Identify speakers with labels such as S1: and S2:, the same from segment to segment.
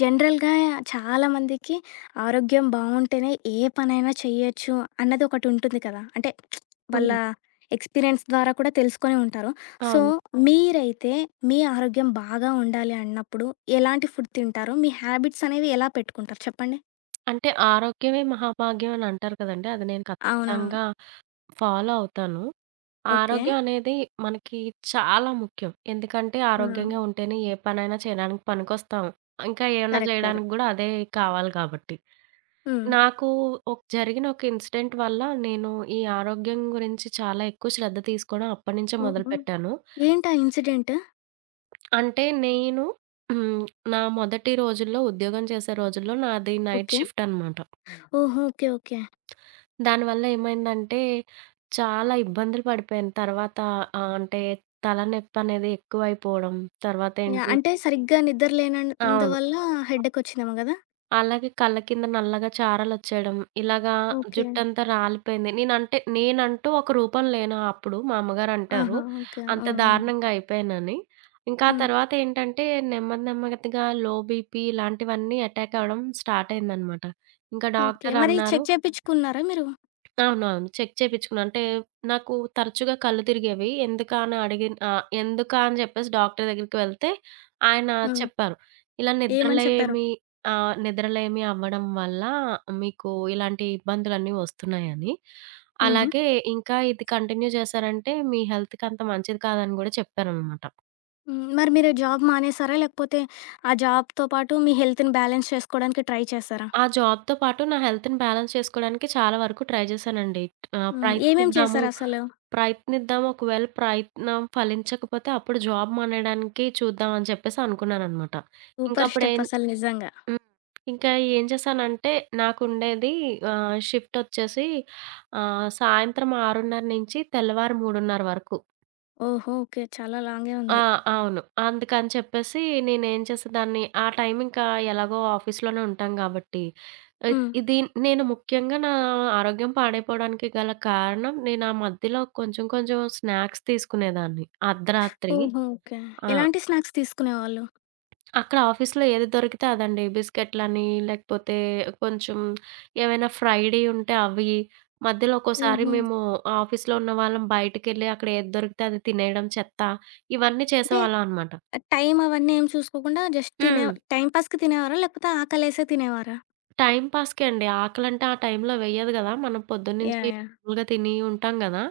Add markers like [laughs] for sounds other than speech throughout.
S1: జనరల్‌గా చాలామందికి ఆరోగ్యం బావుంటేనే ఏ పనైనా చెయ్యొచ్చు అన్నది ఒకటుంటుంది కదా! అంటే వాళ్ళ
S2: హ్మ్.
S1: ఎక్స్‌పీరియన్స్ ద్వారా కూడా తెలుసుకొని ఉంటారు. సో,
S2: అవును.
S1: అవును. మీరైతే మీ ఆరోగ్యం బాగా ఉండాలి అన్నప్పుడు ఎలాంటి ఫుడ్ తింటారు? మీ హ్యాబిట్స్ అనేవి ఎలా పెట్టుకుంటారు చెప్పండి?
S2: అంటే ఆరోగ్యమే మహాభాగ్యం అని అంటారు కదండీ! అది నేను
S1: అవునవును.
S2: ఖచ్చితంగా ఫాలో అవుతాను.
S1: ఓకే.
S2: ఆరోగ్యం అనేది మనకి చాలా ముఖ్యం. ఎందుకంటే
S1: హ్మ్.
S2: ఆరోగ్యంగా ఉంటేనే ఏ పనైనా చేయడానికి పనికొస్తాం. ఇంకా ఏమన్నా
S1: కరెక్ట్.
S2: చేయడానికి
S1: కరెక్ట్.
S2: గూడా అదే కావాలి కాబట్టి.
S1: హ్మ్.
S2: నాకు జరిగిన ఒక ఇన్సిడెంట్ వల్ల నేను ఈ ఆరోగ్యం గురించి చాలా ఎక్కువ శ్రద్ధ తీసుకోవడం అప్పటినుంచే
S1: ఓహో!
S2: మొదలుపెట్టాను.
S1: ఏంటా ఇన్సిడెంట్?
S2: అంటే నేను హ్మ్. నా మొదటి రోజుల్లో ఉద్యోగం చేసే రోజుల్లో నాది నైట్
S1: ఓకే.
S2: షిఫ్ట్ అనమాట.
S1: ఓహో! ఓకే. ఓకే.
S2: దానివల్ల ఏమైందంటే, చాలా ఇబ్బందులు పడిపోయాను. తర్వాత అంటే తలనొప్పనేది ఎక్కువైపోవడం.
S1: యాహ్!
S2: తర్వాతేంటి?
S1: అంటే సరిగ్గా నిద్ర
S2: అవును.
S1: లేనందువల్ల హెడ్‌ఏక్ వచ్చిందేమో గదా!
S2: అలాగే కళ్ళ కింద నల్లగా చారలొచ్చేయడం. ఇలాగా
S1: ఓకే.
S2: జుట్టంతా రాలిపోయింది. నేనంటే నేనంటూ ఒక రూపం లేను అప్పుడు. మా అమ్మగారంటారు
S1: ఆహా! ఓకే.
S2: అంత
S1: ఆ! ఆ!
S2: దారుణంగా అయిపోయానని. ఇంకా ఆ
S1: హ్మ్.
S2: తర్వాతేంటంటే, నెమ్మది నెమ్మదిగా లో బీపీ ఇలాంటివన్నీ అటాక్ అవ్వడం స్టార్ట్ అయిందనమాట. ఇంకా
S1: ఓకే. మరి
S2: డాక్టరన్నారు.
S1: చెక్ చేపిచ్చుకున్నారా మీరు?
S2: అవునవును. చెక్ చేపిచ్చుకున్నా. అంటే నాకు తరచుగా కళ్ళు తిరిగేవి. ఎందుకా అని ఎందుకా అని జెప్పేసి డాక్టర్ దగ్గరికి వెళ్తే ఆయన
S1: హ్మ్.
S2: చెప్పారు ఇలా
S1: ఏమని చెప్పారు?
S2: నిద్రలేమి నిద్రలేమి అవ్వడం వల్ల మీకు ఇలాంటి ఇబ్బందులన్నీ వస్తున్నాయని.
S1: హుహు.
S2: అలాగే ఇంకా ఇది కంటిన్యూ చేశారంటే మీ హెల్త్‌కి అంత మంచిది కాదని గూడా చెప్పారనమాట.
S1: హ్మ్. మరి మీరు జాబ్ మానేసారా? లేకపోతే ఆ జాబ్‌తో పాటు మీ హెల్త్‌ని బ్యాలెన్స్ చేసుకోడానికి ట్రై చేసారా?
S2: ఆ జాబ్‌తో పాటు నా హెల్త్‌ని బ్యాలెన్స్ చేసుకోవడానికి చాలా వరకు ట్రై చేశానండి. ఆహ్,
S1: హ్మ్. ఏమేం
S2: ప్రయత్నిద్దాము
S1: చేసారసలు?
S2: ప్రయత్నిద్దాం. ఒకవేళ ప్రయత్నం ఫలించకపోతే అప్పుడు జాబ్ మానేయడానికి చూద్దాం అని చెప్పేసి అనుకున్నాననమాట.
S1: సూపర్ స్టెప్
S2: ఇంకప్పుడేం
S1: అసలు నిజంగా.
S2: హ్మ్. ఇంకా ఏం చేశానంటే నాకుండేది షిఫ్టొచ్చేసి సాయంత్రం 6:30 నుంచి తెల్లవారు 3:30 వరకు.
S1: ఓహో! ఓకే. చాలా లాంగే
S2: ఆ!
S1: ఉంది.
S2: అవును. అందుకని చెప్పేసి నేనేం చేసేదాన్ని, ఆ టైం ఇంకా ఎలాగో ఆఫీస్‌లోనే ఉంటాం గాబట్టి, ఆహ్,
S1: హ్మ్.
S2: ఇది నేను ముఖ్యంగా నా ఆరోగ్యం పాడైపోవడానికి గల కారణం, నేను ఆ మధ్యలో కొంచెం కొంచెం స్నాక్స్ తీసుకునేదాన్ని అర్ధరాత్రి.
S1: ఓహో! ఓకే.
S2: ఆ!
S1: ఎలాంటి స్నాక్స్ తీసుకునేవాళ్ళు?
S2: అక్కడ ఆఫీస్‌లో ఏది దొరికితే అదండి. బిస్కెట్లని, లేకపోతే కొంచెం ఏవైనా ఫ్రై‌డియి ఉంటే అవి, మధ్యలో ఒక్కోసారి
S1: హుహు.
S2: మేము ఆఫీస్‌లో ఉన్నవాళ్ళం బయటికెళ్ళి అక్కడ ఏది దొరికితే అది తినేయడం, చెత్త, ఇవన్నీ
S1: అంటే
S2: చేసేవాళ్ళం అనమాట.
S1: టైం అవన్నీ ఏం చూసుకోకుండా జస్ట్ తినే
S2: హ్మ్.
S1: టైమ్ పాస్‌కి తినేవారా? లేకపోతే ఆకలేసే తినేవారా?
S2: టైం పాస్‌కే అండి. ఆకలంటే ఆ టైంలో వెయ్యదు గదా! మనం పొద్దున్నుంచి
S1: యాహ్! యాహ్!
S2: ఫుల్‌గా తిని ఉంటాం గదా!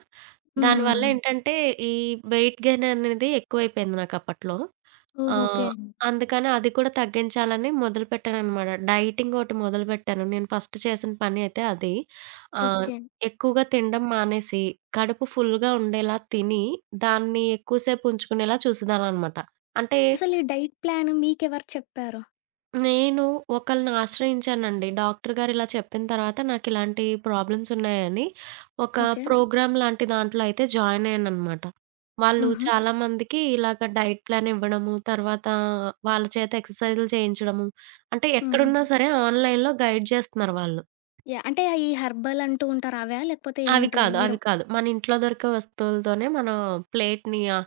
S1: హ్మ్.
S2: దానివల్ల
S1: హ్మ్.
S2: ఏంటంటే, ఈ వెయిట్ గెయిన్ అనేది ఎక్కువైపోయింది నాకప్పట్లో. ఓహో!
S1: ఓహ్! ఓకే.
S2: అందుకని అది కూడా తగ్గించాలని మొదలుపెట్టాననమాట. డైటింగ్ ఒకటి మొదలుపెట్టాను. నేను ఫస్ట్ చేసిన పని అయితే అది. ఆహ్, హ్మ్.
S1: ఓకే.
S2: ఎక్కువగా తినడం మానేసి, కడుపు ఫుల్‌గా ఉండేలా తిని, దాన్ని ఎక్కువ సేపు ఉంచుకునేలా చూసేదాన్ననమాట. అంటే
S1: అసలు ఈ డైట్ ప్లాన్ మీకెవరు చెప్పారు?
S2: నేను ఒకళ్ళని ఆశ్రయించానండి. డాక్టర్ గారు ఇలా చెప్పిన తర్వాత నాకిలాంటి ప్రాబ్లమ్స్ ఉన్నాయని ఒక
S1: ఓకే.
S2: ప్రోగ్రామ్ లాంటి దాంట్లో అయితే జాయిన్ అయ్యాననమాట. వాళ్ళు
S1: హుహు.
S2: చాలామందికి ఇలాగ డైట్ ప్లాన్ ఇవ్వడము, తర్వాత వాళ్ళ చేత ఎక్సర్‌సైజులు చేయించడము. అంటే
S1: హుహు.
S2: ఎక్కడున్నా సరే ఆన్‌లైన్‌లో గైడ్ జేస్తున్నారు వాళ్ళు.
S1: యాహ్! అంటే ఈ హెర్బల్ అంటూ ఉంటారు అవా? లేకపోతే
S2: అవి
S1: ఏంటివి?
S2: కాదు,
S1: మీరు
S2: అవి కాదు. మన ఇంట్లో దొరికే వస్తువులతోనే మనం ప్లేట్‌ని ఆహ్,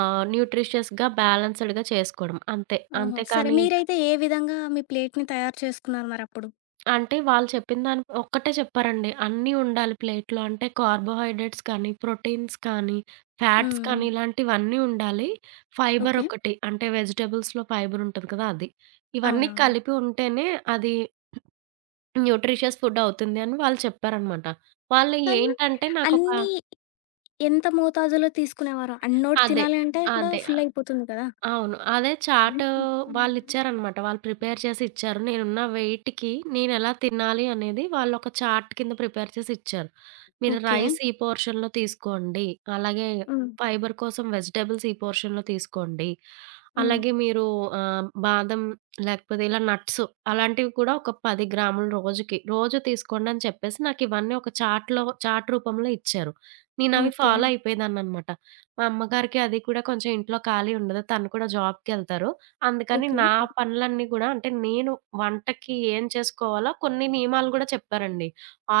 S2: ఆహ్, న్యూట్రిషియస్‌గా బ్యాలెన్స్‌డ్‌గా చేసుకోవడం అంతే.
S1: ఓహో! సరే
S2: అంతేకానీ
S1: మీరైతే ఏ విధంగా మీ ప్లేట్‌ని తయారు చేసుకున్నారు మరప్పుడు?
S2: అంటే వాళ్ళు చెప్పిన దాని ఒక్కటే చెప్పారండి. అన్నీ ఉండాలి ప్లేట్‌లో. అంటే కార్బోహైడ్రేట్స్ కానీ, ప్రోటీన్స్ కానీ, ఫ్యాట్స్
S1: హ్మ్. హ్మ్.
S2: కానీ ఇలాంటివన్నీ ఉండాలి. Fibre
S1: okay.
S2: ఒకటి అంటే వెజిటబుల్స్‌లో ఫైబర్ ఉంటది కదా! అది. ఇవన్నీ
S1: అవునవును.
S2: కలిపి ఉంటేనే అది న్యూట్రిషియస్ ఫుడ్ అవుతుంది అని వాళ్ళు చెప్పారనమాట. వాళ్ళు
S1: కానీ
S2: ఏంటంటే నాకొక
S1: అన్నీ ఎంత మోతాదులో తీసుకునేవారు? అన్నోటి
S2: అదే.
S1: తినాలి అంటే కూడా
S2: అదే.
S1: ఫుల్ అయిపోతుంది కదా!
S2: అవును. అదే చార్ట్ వాళ్ళిచ్చారనమాట. వాళ్ళు ప్రిపేర్ చేసి ఇచ్చారు. నేనున్న వెయిట్‌కి నేనెలా తినాలి అనేది వాళ్ళొక చార్ట్ కింద ప్రిపేర్ చేసి ఇచ్చారు. మీరు
S1: ఓకే.
S2: రైస్ ఈ పోర్షన్‌లో తీసుకోండి. అలాగే
S1: హ్మ్.
S2: ఫైబర్ కోసం వెజిటబుల్స్ ఈ పోర్షన్‌లో తీసుకోండి.
S1: హ్మ్.
S2: అలాగే మీరు బాదం లేకపోతే ఇలా నట్స్ అలాంటివి కూడా ఒక 10 గ్రాములు రోజుకి, రోజు తీసుకోండి అని చెప్పేసి నాకివన్నీ ఒక చార్ట్‌లో చార్ట్ రూపంలో ఇచ్చారు. నేనవి
S1: ఓకే.
S2: ఫాలో అయిపోయేదాన్ననమాట. మా అమ్మగారికి అది కూడా కొంచెం ఇంట్లో ఖాళీ ఉండదు. తను కూడా జాబ్‌కెళ్తారు. అందుకని
S1: ఓకే.
S2: నా పనులన్నీ గూడా అంటే నేను వంటకి ఏం చేసుకోవాలో కొన్ని నియమాలు గూడా చెప్పారండి.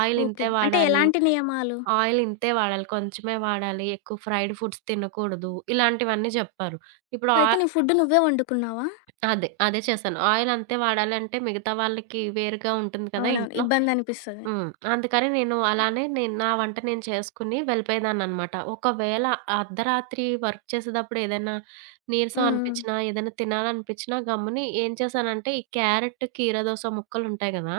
S2: Oil
S1: okay.
S2: ఇంతే
S1: అంటే
S2: వాడాలి,
S1: ఎలాంటి నియమాలు?
S2: ఆయిల్ ఇంతే వాడాలి, కొంచెమే వాడాలి, ఎక్కువ ఫ్రైడ్ ఫుడ్స్ తినకూడదు. ఇలాంటివన్నీ జెప్పారు. ఇప్పుడు ఆ
S1: అయితే నీ ఫుడ్ నువ్వే వండుకున్నావా?
S2: అదే. అదే చేశాను. ఆయిల్ అంతే వాడాలంటే మిగతా వాళ్ళకి వేరుగా ఉంటుంది కదా!
S1: అవునవును.
S2: ఇంట్లో.
S1: ఇబ్బందనిపిస్తది.
S2: హ్మ్. అందుకని నేను అలానే నేను నా వంట నేను చేసుకుని వెళ్ళిపోయేదాన్ననమాట. ఒకవేళ అర్ధరాత్రి వర్క్ చేసేటప్పుడు ఏదైనా నీరసం
S1: హ్మ్.
S2: అనిపిచ్చినా, ఏదైనా తినాలనిపిచ్చినా గమ్ముని ఏం చేశానంటే, ఈ క్యారెట్, కీర దోస ముక్కలుంటాయి గదా!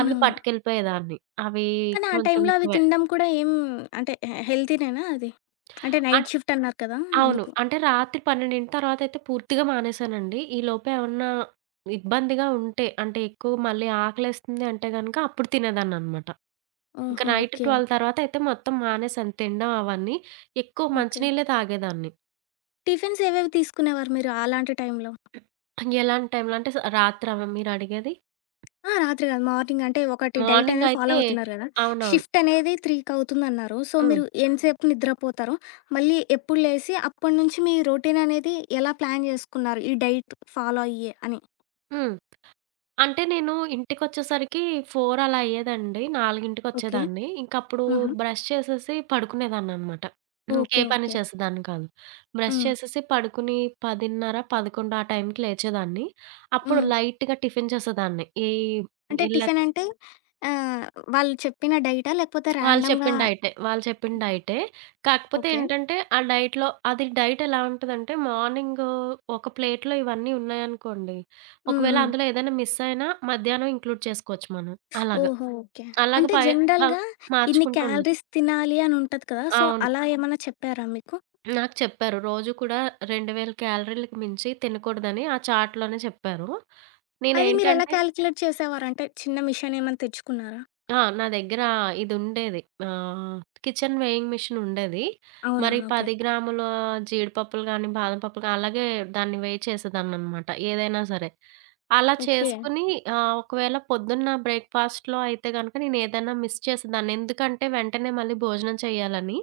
S2: అవి పట్టుకెళ్ళిపోయేదాన్ని. అవి
S1: కానీ ఆ
S2: కొంచెం
S1: టైంలో అవి
S2: ఎక్కువే.
S1: తినడం కూడా ఏం అంటే హెల్తీనేనా అది? అంటే నైట్ షిఫ్ట్ అన్నారు కదా!
S2: అవును.
S1: అందుకు.
S2: అంటే రాత్రి 12 తర్వాతయితే పూర్తిగా మానేశానండి. ఈలోపే ఏమన్నా ఇబ్బందిగా ఉంటే, అంటే ఎక్కువ మళ్ళీ ఆకలేస్తుంది అంటే గనక అప్పుడు తినేదాన్ననమాట. ఇంక
S1: ఓహో!
S2: Night
S1: okay.
S2: 12 తర్వాతయితే మొత్తం మానేశాను తినడం అవన్నీ. ఎక్కువ
S1: ఓకే.
S2: మంచినీళ్ళే తాగేదాన్ని.
S1: టిఫిన్స్ ఏవేవి తీసుకునేవారు మీరు అలాంటి టైంలో?
S2: ఎలాంటి టైంలో అంటే స రాత్రా మీరు అడిగేది?
S1: ఆ! రాత్రి కాదు మార్నింగ్ అంటే ఒకటి డైట్ అనేది ఫాలో
S2: మార్నింగయితే
S1: అవుతున్నారు కదా!
S2: అవునవును.
S1: షిఫ్ట్ అనేది 3కి అవుతుందన్నారు. సో,
S2: హ్మ్.
S1: మీరు ఎంతసేపు నిద్రపోతారు? మళ్ళీ ఎప్పుడు లేసి అప్పటి నుంచి మీ రొటీన్ అనేది ఎలా ప్లాన్ చేసుకున్నారు? ఈ డైట్ ఫాలో అయ్యే అని.
S2: హ్మ్. అంటే నేను ఇంటికొచ్చేసరికి 4 అలా అయ్యేదండి.
S1: ఓకే.
S2: 4కి ఇంకప్పుడు
S1: హుహు.
S2: బ్రష్ చేసేసి పడుకునేదాన్ననమాట.
S1: ఓకే.
S2: ఇంకే పని
S1: ఓకే.
S2: చేసేదాన్ని కాదు. బ్రష్
S1: హ్మ్.
S2: చేసేసి పడుకుని 10:30, 11 ఆ టైంకి లేచేదాన్ని. అప్పుడు
S1: హ్మ్.
S2: లైట్‌గా టిఫిన్ చేసేదాన్ని. ఈ
S1: అంటే
S2: ఎళ్ళకు
S1: టిఫిన్ అంటే ఆహ్, వాళ్ళు చెప్పిన డైటా? లేకపోతే
S2: వాళ్ళు
S1: ర్యాండమ్‌గా
S2: చెప్పిన
S1: ఆ!
S2: డైటే. వాళ్ళు చెప్పిన డైటే. కాకపోతే
S1: ఓకే.
S2: ఏంటంటే ఆ డైట్‌లో అది డైట్ ఎలా ఉంటదంటే మార్నింగ్ ఒక ప్లేట్‌లో ఇవన్నీ ఉన్నాయనుకోండి.
S1: హ్మ్.
S2: ఒకవేళ
S1: హ్మ్.
S2: అందులో ఏదైనా మిస్ అయినా మధ్యాహ్నం ఇంక్లూడ్ చేసుకోవచ్చు మనం. అలాగ.
S1: ఓహో! ఓకే.
S2: అలాగ
S1: అంటే
S2: పై ఆహ్,
S1: జనరల్‌గా ఇన్ని
S2: మార్చుకుంటూ ఉండొచ్చు.
S1: క్యాలరీస్ తినాలి అని ఉంటది కదా! సో,
S2: అవును.
S1: అలా ఏమన్నా చెప్పారా మీకు?
S2: నాకు చెప్పారు. రోజు కూడా 2,000 క్యాలరీలకు మించి తినకూడదని ఆ చార్ట్‌లోనే చెప్పారు.
S1: అది మీరెలా
S2: నేనేంటంటే
S1: క్యాలిక్యులేట్ చేసేవారు? అంటే చిన్న మిషన్ ఏమన్నా తెచ్చుకున్నారా?
S2: ఆ! నా దగ్గర ఇదుండేది. ఆహ్, కిచెన్ వేయింగ్ మిషన్ ఉండేది. మరి
S1: అవునవును. ఓకే.
S2: 10 గ్రాముల జీడిపప్పులు గానీ, బాదం పప్పులు గానీ, అలాగే దాన్ని వేయి చేసేదాన్ననమాట. ఏదైనా సరే. అలా
S1: ఓకే.
S2: చేసుకొని ఒకవేళ పొద్దున్న బ్రేక్‌ఫాస్ట్‌లో అయితే గనక నేనేదైనా మిస్ చేసేదాన్ని. ఎందుకంటే వెంటనే మళ్ళీ భోజనం చేయాలని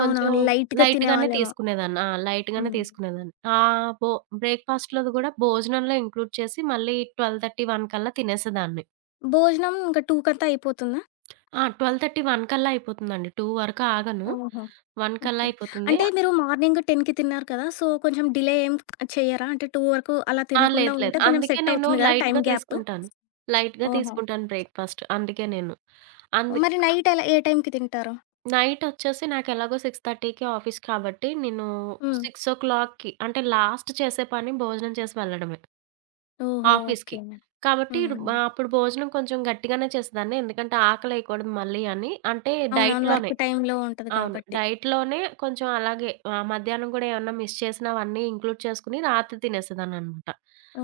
S2: కొంచెం
S1: అవునవును. లైట్‌గా
S2: లైట్‌గానే
S1: తినేవాళ్ళేమో.
S2: తీసుకునేదాన్ని. ఆ! లైట్‌గానే
S1: హ్మ్.
S2: తీసుకునేదాన్ని. ఆహ్, బో బ్రేక్‌ఫాస్ట్‌లోది గూడా భోజనంలో ఇంక్లూడ్ చేసి మళ్ళీ 12:30, 1 కల్లా తినేసేదాన్ని.
S1: భోజనం ఇంక 2 కంతా అయిపోతుందా?
S2: ఆ! 12:31 కల్లా అయిపోతుందండి. 2 వరకు ఆగను.
S1: ఓహో!
S2: 1 కల్లా
S1: ఓకే.
S2: అయిపోతుంది.
S1: అంటే మీరు మార్నింగ్ 10:00కి తిన్నారు కదా! సో, కొంచెం డిలే ఏం చెయ్యరా? అంటే 2 వరకు అలా
S2: ఆ!
S1: తినకుండా
S2: లేదు లేదు.
S1: ఉంటే కొంచెం
S2: అందుకే
S1: సెట్
S2: నేను
S1: అవుతుంది కదా టైం
S2: లైట్‌గా
S1: గ్యాప్.
S2: తీసుకుంటాను. లైట్‌గా
S1: ఓహో!
S2: తీసుకుంటాను బ్రేక్‌ఫాస్ట్. అందుకే నేను. అందు
S1: మరి నైట్ ఎలా ఏ టైంకి తింటారు?
S2: నైటొచ్చేసి నాకెలాగో 6:30కి ఆఫీస్ కాబట్టి నేను
S1: హ్మ్.
S2: 6:00కి అంటే లాస్ట్ చేసే పని భోజనం చేసి వెళ్ళడమే
S1: ఓహో!
S2: ఆఫీస్‌కి.
S1: ఓకే.
S2: కాబట్టి
S1: హ్మ్.
S2: అప్పుడు భోజనం కొంచెం గట్టిగానే చేసేదాన్ని. ఎందుకంటే ఆకలేయకూడదు మళ్ళీ అని. అంటే
S1: అవునవును.
S2: డైట్‌లోనే.
S1: వర్క్ టైంలో ఉంటది
S2: అవును.
S1: కాబట్టి.
S2: డైట్‌లోనే కొంచెం అలాగే మధ్యాహ్నం గూడా ఏమన్నా మిస్ చేసినా అవన్నీ ఇంక్లూడ్ చేసుకొని రాత్రి తినేసేదాన్ననమాట.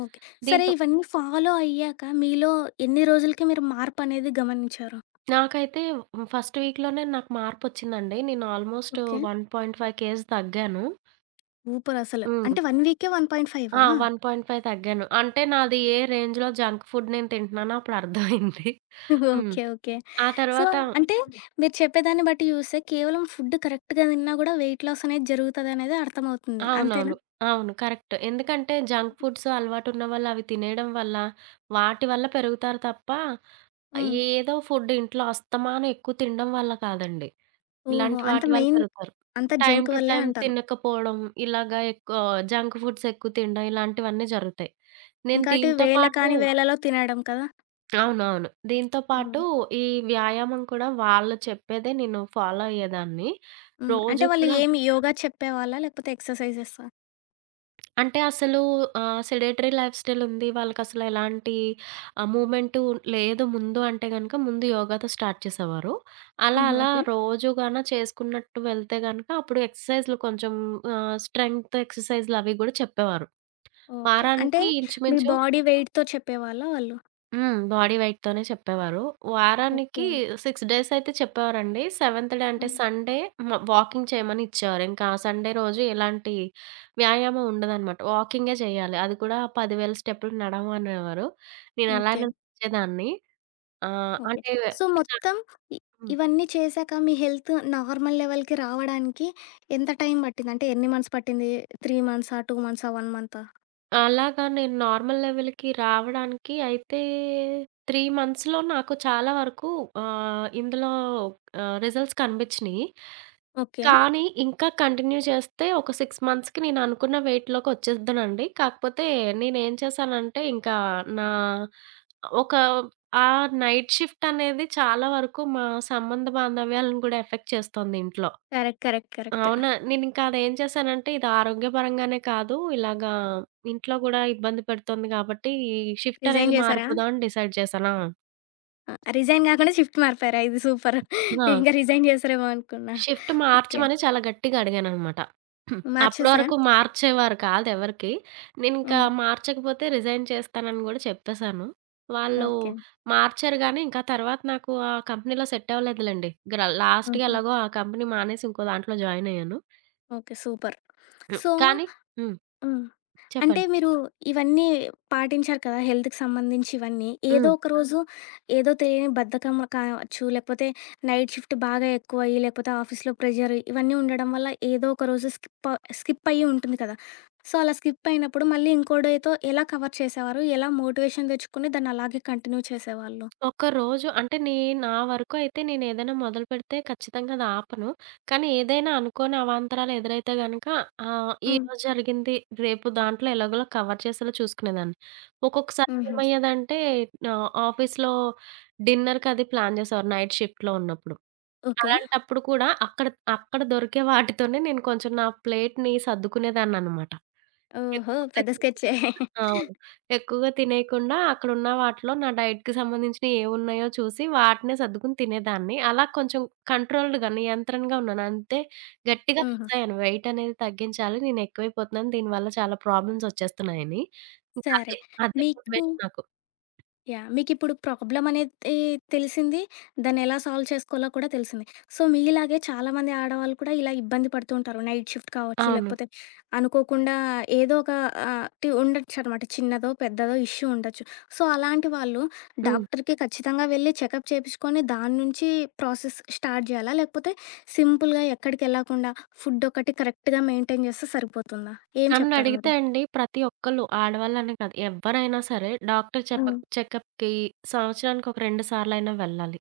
S1: ఓకే. సరే
S2: దీంతో
S1: ఇవన్నీ ఫాలో అయ్యాక మీలో ఎన్ని రోజులకి మీరు మార్పనేది గమనించారు?
S2: నాకైతే హ్మ్, ఫస్ట్ వీక్‌లోనే నాకు మార్పొచ్చిందండి. నేను ఆల్‌మోస్ట్
S1: ఓకే.
S2: 1.5 కేజీ తగ్గాను.
S1: సూపరసలు.
S2: హ్మ్.
S1: అంటే 1 వీకే
S2: ఆ!
S1: 1.5ఆ?
S2: 1.5 తగ్గాను. అంటే నాది ఏ రేంజ్‌లో జంక్ ఫుడ్ నేను తింటున్నానో అప్పుడు అర్థమైంది. హ్మ్.
S1: ఓకే. ఓకే.
S2: ఆ
S1: సో,
S2: తర్వాత
S1: అంటే మీరు చెప్పేదాన్ని బట్టి చూస్తే కేవలం ఫుడ్ కరెక్ట్‌గా తిన్నా గూడా వెయిట్ లాస్ అనేది జరుగుతదనేది అర్థమవుతుంది. అంతేనా?
S2: అవునవును. అవును. కరెక్ట్. ఎందుకంటే జంక్ ఫుడ్స్ అలవాటున్న వాళ్ళు అవి తినేయడం వల్ల, వాటి వల్ల పెరుగుతారు తప్ప
S1: హ్మ్.
S2: ఏదో ఫుడ్ ఇంట్లో అస్తమానం ఎక్కువ తినడం వల్ల కాదండి.
S1: ఓహో!
S2: ఇలాంటి
S1: అంత
S2: వాటి వల్ల
S1: మెయిన్
S2: పెరుగుతారు.
S1: అంతా
S2: టైమ్
S1: జంక్
S2: టు
S1: వల్లే
S2: టైమ్
S1: అంటారు.
S2: తినకపోవడం, ఇలాగ ఎక్కువ జంక్ ఫుడ్స్ ఎక్కువ తినడం ఇలాంటివన్నీ జరుగుతాయి. నేను
S1: ఇంకోటి
S2: దీంతో
S1: వేళ
S2: పాటు
S1: కాని వేళలో తినడం కదా!
S2: అవునవును. దీంతో పాటు
S1: హ్మ్.
S2: ఈ వ్యాయామం కూడా వాళ్ళు చెప్పేదే నేను ఫాలో అయ్యేదాన్ని.
S1: హ్మ్.
S2: రోజు
S1: అంటే వాళ్ళు
S2: కూడా
S1: ఏమి యోగా చెప్పేవాళ్ళా? లేకపోతే ఎక్సర్‌సైజెసా?
S2: అంటే అసలు సెడెటరీ లైఫ్ స్టైల్ ఉంది. వాళ్ళకసలు ఎలాంటి మూవ్‌మెంటు లేదు ముందు అంటే గనక ముందు యోగాతో స్టార్ట్ చేసేవారు. అలా
S1: హుహు.
S2: అలా
S1: ఓకే.
S2: రోజుగాన చేసుకున్నట్టు వెళ్తే గనక అప్పుడు ఎక్సర్‌సైజ్‌లు కొంచెం స్ట్రెంగ్త్ ఎక్సర్‌సైజ్‌లు అవి గూడా చెప్పేవారు.
S1: ఓకే. అంటే
S2: వారానికి
S1: మీ
S2: ఇంచుమించు
S1: బాడీ వెయిట్‌తో చెప్పేవాళ్ళా వాళ్ళు?
S2: హ్మ్. బాడీ వెయిట్‌తోనే చెప్పేవారు.
S1: ఓకే.
S2: వారానికి 6 డేస్ అయితే చెప్పేవారండి. సెవెంత్ డే అంటే
S1: హ్మ్.
S2: సండే మ వాకింగ్ చేయమని ఇచ్చేవారు. ఇంకా సండే రోజు ఎలాంటి వ్యాయామం ఉండదనమాట. వాకింగే చేయాలి. అది కూడా 10,000 స్టెప్పులు నడము అనేవారు. నేను
S1: ఓకే.
S2: అలానే నడిచేదాన్ని.
S1: ఓకే.
S2: అంటే
S1: సో, మొత్తం ఇ
S2: హ్మ్.
S1: ఇవన్నీ చేశాక మీ హెల్త్ నార్మల్ లెవెల్‌కి రావడానికి ఎంత టైం పట్టింది? అంటే ఎన్ని మంత్స్ పట్టింది? 3 మంత్సా? 2 మంత్సా? 1 మంతా?
S2: అలాగా నేను నార్మల్ లెవెల్‌కి రావడానికి అయితే 3 మంత్స్‌లో నాకు చాలా వరకు ఇందులో రిజల్ట్స్ కనిపించినియి.
S1: ఓకే.
S2: కానీ, ఇంకా కంటిన్యూ చేస్తే ఒక 6 మంత్స్‌కి నేను అనుకున్న వెయిట్‌లోకి వచ్చేద్దనండి. కాకపోతే నేనేం చేశానంటే, ఇంకా నా ఒక ఆ నైట్ షిఫ్ట్ అనేది చాలా వరకు మా సంబంధ బాంధవ్యాలను కూడా ఎఫెక్ట్ చేస్తోంది ఇంట్లో.
S1: కరెక్ట్. కరెక్ట్. కరెక్ట్.
S2: అవునా! నేనింకా అదేం చేశానంటే, ఇది ఆరోగ్యపరంగానే కాదు, ఇలాగా ఇంట్లో గూడా ఇబ్బంది పెడుతోంది కాబట్టి, ఈ షిఫ్ట్
S1: రిజైన్
S2: అనేది
S1: చేశారా?
S2: మారిపోదామని డిసైడ్ చేశాను.
S1: ఆ! రిజైన్ కాకుండా షిఫ్ట్ మారిపోయారా? ఇది సూపర్.
S2: ఆ!
S1: నేను
S2: ఆ!
S1: ఇంకా రిజైన్ చేశారేమో అనుకున్నా.
S2: Shift
S1: okay.
S2: మార్చమని చాలా గట్టిగా అడిగాననమాట. అప్పడి
S1: మార్చేసారా?
S2: వరకు మార్చేవారు కాదెవరికీ. నేనింకా
S1: హ్మ్.
S2: మార్చకపోతే రిజైన్ చేస్తానని గూడా చెప్పేశాను. వాళ్ళు
S1: ఓకే.
S2: మార్చారు గానీ, ఇంకా తర్వాత నాకు ఆ కంపెనీలో సెట్ అవ్వలేదులెండి. గ్ర లాస్ట్‌గా
S1: హుహు.
S2: ఎలాగో ఆ కంపెనీ మానేసి ఇంకో దాంట్లో జాయిన్ అయ్యాను.
S1: ఓకే. సూపర్. సో
S2: కానీ హ్మ్.
S1: హ్మ్. అంటే
S2: చెప్పండి.
S1: మీరు ఇవన్నీ పాటించారు కదా! హెల్త్‌కి సంబంధించి ఇవన్నీ. ఏదో
S2: హ్మ్.
S1: ఒక ఆ! రోజు ఏదో తెలియని బద్ధకం కావచ్చు, లేకపోతే నైట్ షిఫ్ట్ బాగా ఎక్కువయ్యి, లేకపోతే ఆఫీస్‌లో ప్రెషర్ ఇవన్నీ ఉండడం వల్ల ఏదో ఒక రోజు స్కిప్ స్కిప్ అయ్యి ఉంటుంది కదా! సో, అలా స్కిప్ అయినప్పుడు మళ్ళీ ఇంకో డేతో ఎలా కవర్ చేసేవారు? ఎలా మోటివేషన్ తెచ్చుకొని దాన్ని అలాగే కంటిన్యూ చేసేవాళ్ళు?
S2: ఒక రోజు అంటే నా వరకు అయితే నేనేదైనా మొదలుపెడితే ఖచ్చితంగా అది ఆపను. కానీ ఏదైనా అనుకోని అవాంతరాలు ఎదురైతే గనక
S1: హ్మ్.
S2: ఈరోజు జరిగింది రేపు దాంట్లో ఎలాగోలా కవర్ చేసేలా చూసుకునేదాన్ని. ఒక్కొక్కసారి
S1: హుహు.
S2: ఏమయ్యేదంటే ఆఫీస్‌లో డిన్నర్‌కి అది ప్లాన్ చేసేవారు నైట్ షిఫ్ట్‌లో ఉన్నప్పుడు.
S1: ఓకే.
S2: అలాంటప్పుడు కూడా అక్కడ అక్కడ దొరికే వాటితోనే నేను కొంచెం నా ప్లేట్‌ని సర్దుకునేదాన్ననమాట.
S1: ఓహో!
S2: ఎక్కువగా
S1: పెద్ద స్కెచ్చే.
S2: అవును. ఎక్కువగా తినేయకుండా అక్కడున్న వాటిలో నా డైట్‌కి సంబంధించినయి ఏవున్నాయో చూసి వాటినే సర్దుకుని తినేదాన్ని. అలా కొంచెం కంట్రోల్డ్‌గా, నియంత్రణగా ఉన్నాను. అంతే గట్టిగా
S1: హుహు.
S2: ఫిక్స్ అయ్యాను. వెయిట్ అనేది తగ్గించాలి. నేను ఎక్కువైపోతున్నాను. దీనివల్ల చాలా ప్రాబ్లమ్స్ వచ్చేస్తున్నాయని. ఇంక
S1: సరే.
S2: అదే,
S1: హ్మ్.
S2: అదే
S1: మీకు
S2: మోటివేషన్ నాకు.
S1: యాహ్! మీకిప్పుడు ప్రాబ్లమ్ అనేది తెలిసింది. దాన్నెలా సాల్వ్ చేసుకోవాలో కూడా తెలిసింది. సో, మీలాగే చాలామంది ఆడవాళ్ళు కూడా ఇలా ఇబ్బంది పడుతూ ఉంటారు. నైట్ షిఫ్ట్ కావచ్చు,
S2: అవును.
S1: లేకపోతే అనుకోకుండా ఏదో ఒక ఆహ్, టి ఉండొచ్చనమాట. చిన్నదో, పెద్దదో ఇష్యూ ఉండొచ్చు. సో, అలాంటి వాళ్ళు
S2: హ్మ్.
S1: డాక్టర్‌కి ఖచ్చితంగా వెళ్లి చెకప్ చేపిచ్చుకొని దాని నుంచి ప్రాసెస్ స్టార్ట్ జేయాలా? లేకపోతే సింపుల్‌గా ఎక్కడికెళ్ళకుండా ఫుడ్ ఒకటి కరెక్ట్‌గా మెయింటైన్ జేస్తే సరిపోతుందా? ఏం చెప్తారు
S2: నన్నడిగితే
S1: మీరు?
S2: అండి ప్రతి ఒక్కళ్ళు ఆడవాళ్ళనే కాదు ఎవ్వరైనా సరే డాక్టర్
S1: హ్మ్.
S2: చెకప్‌కి సంవత్సరానికి ఒక 2 సార్లైనా వెళ్ళాలి.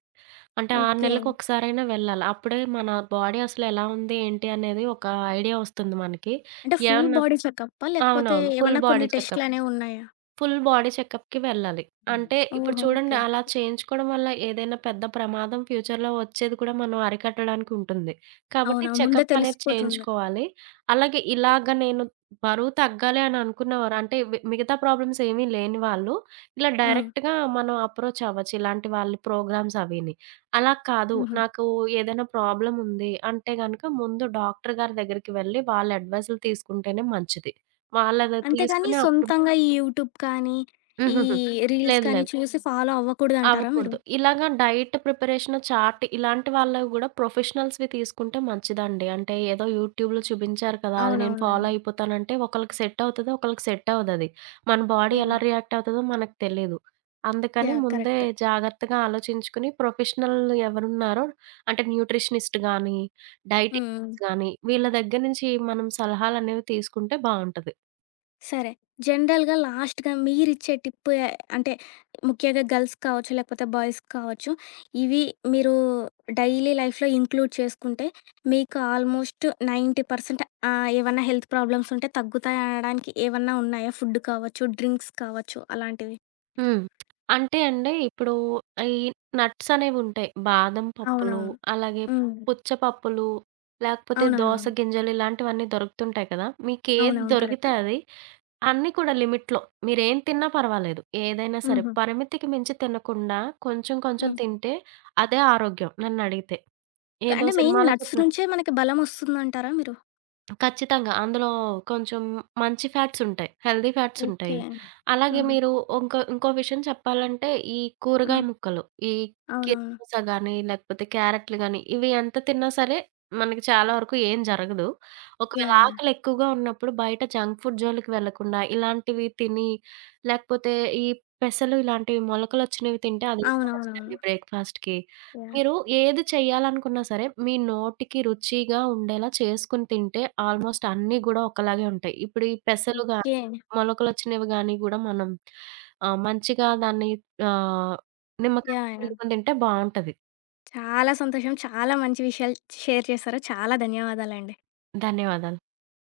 S2: అంటే 6
S1: ఓకే.
S2: నెలలకు ఒకసారైనా వెళ్ళాలి. అప్పుడే మన బాడీ అసలు ఎలా ఉంది ఏంటి అనేది ఒక ఐడియా వస్తుంది మనకి.
S1: అంటే ఫుల్
S2: ఏమన్నా
S1: బాడీ చెకప్పా? లేకపోతే
S2: అవునవును. ఫుల్
S1: ఏమన్నా కొన్ని
S2: బాడీ చెకప్.
S1: టెస్టులనేవి ఉన్నాయా?
S2: ఫుల్ బాడీ చెకప్‌కి వెళ్ళాలి. అంటే ఇప్పుడు
S1: ఓహో!
S2: చూడండి
S1: ఓకే.
S2: అలా చేయించుకోవడం వల్ల ఏదైనా పెద్ద ప్రమాదం ఫ్యూచర్‌లో వచ్చేది కూడా మనం అరికట్టడానికి ఉంటుంది. కాబట్టి
S1: అవునా! ముందే
S2: చెకప్ అనేది
S1: తెలిసిపోతుంది.
S2: చేయించుకోవాలి. అలాగే ఇలాగ నేను బరువు తగ్గాలి అని అనుకున్నవారు అంటే వి మిగతా ప్రాబ్లమ్స్ ఏమీ లేని వాళ్ళు ఇలా
S1: హ్మ్.
S2: డైరెక్ట్‌గా మనం అప్రోచ్ అవ్వచ్చు. ఇలాంటి వాళ్ళ ప్రోగ్రామ్స్ అవిని. అలా కాదు
S1: హుహు.
S2: నాకు ఏదైనా ప్రాబ్లమ్ ఉంది అంటే గనుక ముందు డాక్టర్ గారి దగ్గరికి వెళ్ళి వాళ్ళ అడ్వైస్‌లు తీసుకుంటేనే మంచిది. వాళ్ళది
S1: అంతేగాని
S2: తీసుకుని అప్పుడు
S1: సొంతంగా ఈ యూట్యూబ్ కానీ,
S2: [laughs]
S1: ఈ
S2: హుహుహు.
S1: రీల్స్
S2: లేదు
S1: కానీ
S2: లేదు.
S1: చూసి ఫాలో అవ్వకూడదంటారా మీరు?
S2: అవ్వకూడదు. ఇలాగ డైట్ ప్రిపరేషన్ చార్ట్ ఇలాంటి వాళ్ళవి గూడా ప్రొఫెషనల్స్‌వి తీసుకుంటే మంచిదండి. అంటే ఏదో యూట్యూబ్‌లో చూపించారు కదా! అది నేను ఫాలో
S1: అవునవునులెండి.
S2: అయిపోతానంటే ఒకళ్ళకి సెట్ అవుతది. ఒకళ్ళకి సెట్ అవ్వదది. మన బాడీ ఎలా
S1: యాహ్!
S2: రియాక్ట్ అవుతదో మనకు తెలీదు. అందుకని
S1: యాహ్!
S2: ముందే
S1: కరెక్ట్.
S2: జాగ్రత్తగా ఆలోచించుకుని ప్రొఫెషనల్ ఎవరున్నారో అంటే న్యూట్రిషనిస్ట్ గానీ,
S1: హ్మ్.
S2: డైటీషియన్స్ గానీ వీళ్ళ దగ్గర నుంచి మనం సలహాలనేవి తీసుకుంటే బావుంటది.
S1: సరే. జనరల్‌గా లాస్ట్‌గా మీరిచ్చే టిప్పు ఎ అంటే ముఖ్యంగా గర్ల్స్ కావచ్చు, లేకపోతే బాయ్స్ కావచ్చు. ఇవి మీరు డైలీ లైఫ్‌లో ఇంక్లూడ్ చేసుకుంటే మీకు ఆల్మోస్ట్ 90% ఏవన్నా హెల్త్ ప్రాబ్లమ్స్ ఉంటే తగ్గుతాయనడానికి ఏవన్నా ఉన్నాయా? ఫుడ్ కావచ్చు, డ్రింక్స్ కావచ్చు అలాంటివి?
S2: హ్మ్. అంటే అండి, ఇప్పుడు ఈ నట్స్ అనేవుంటాయి. బాదం పప్పులు,
S1: అవునవును.
S2: అలాగే
S1: హ్మ్.
S2: పుచ్చపప్పులు, లేకపోతే దోస
S1: అవునవునవును.
S2: గింజలు ఇలాంటివన్నీ దొరుకుతుంటాయి కదా! మీకేది
S1: అవునవును.
S2: దొరికితే
S1: కరెక్ట్.
S2: అది, అన్నీ కూడా లిమిట్‌లో. మీరేం తిన్నా పర్వాలేదు. ఏదైనా సరే
S1: హుహు.
S2: పరిమితికి మించి తినకుండా కొంచెం కొంచెం
S1: హ్మ్.
S2: తింటే అదే ఆరోగ్యం నన్నడిగితే. ఏదో
S1: అంటే మెయిన్
S2: సినిమాలో
S1: నట్స్
S2: చెప్పినట్టు.
S1: నుంచే మనకి బలమొస్తుందంటారా మీరు?
S2: ఖచ్చితంగా. అందులో కొంచెం మంచి ఫ్యాట్స్ ఉంటాయి. Healthy fats
S1: okay.
S2: ఉంటాయి. అలాగే
S1: ఆహా!
S2: మీరు ఇంకో ఇంకో విషయం చెప్పాలంటే ఈ
S1: ఆ!
S2: కూరగాయ ముక్కలు, ఈ
S1: అవునవును.
S2: కిర్మూస గాని, లేకపోతే క్యారెట్లు గాని, ఇవి ఎంత తిన్నా సరే మనకి చాలా వరకు ఏం జరగదు. ఒకవేళ
S1: యాహ్! యాహ్!
S2: ఆకలి ఎక్కువగా ఉన్నప్పుడు బయట జంక్ ఫుడ్ జోలికి వెళ్ళకుండా ఇలాంటివి తిని, లేకపోతే ఈ పెసలు ఇలాంటివి మొలకలొచ్చినవి తింటే అది ఇంకా
S1: అవునవునవును.
S2: మంచిదండి బ్రేక్‌ఫాస్ట్‌కి.
S1: యాహ్!
S2: మీరు ఏది చేయాలనుకున్నా సరే, మీ నోటికి రుచిగా ఉండేలా చేసుకొని తింటే ఆల్మోస్ట్ అన్నీ గూడా ఒకలాగే ఉంటాయి. ఇప్పుడు ఈ పెసలు గానీ,
S1: ఓకే.
S2: మొలకలొచ్చినవి గానీ గూడా మనం మంచిగా దాన్ని ఆహ్, నిమ్మకాయ
S1: యాహ్! యాహ్!
S2: పిండుకొని తింటే బావుంటది.
S1: చాలా సంతోషం. చాలా మంచి విషయాలు షేర్ చేశారు. చాలా ధన్యవాదాలండి.
S2: ధన్యవాదాలు.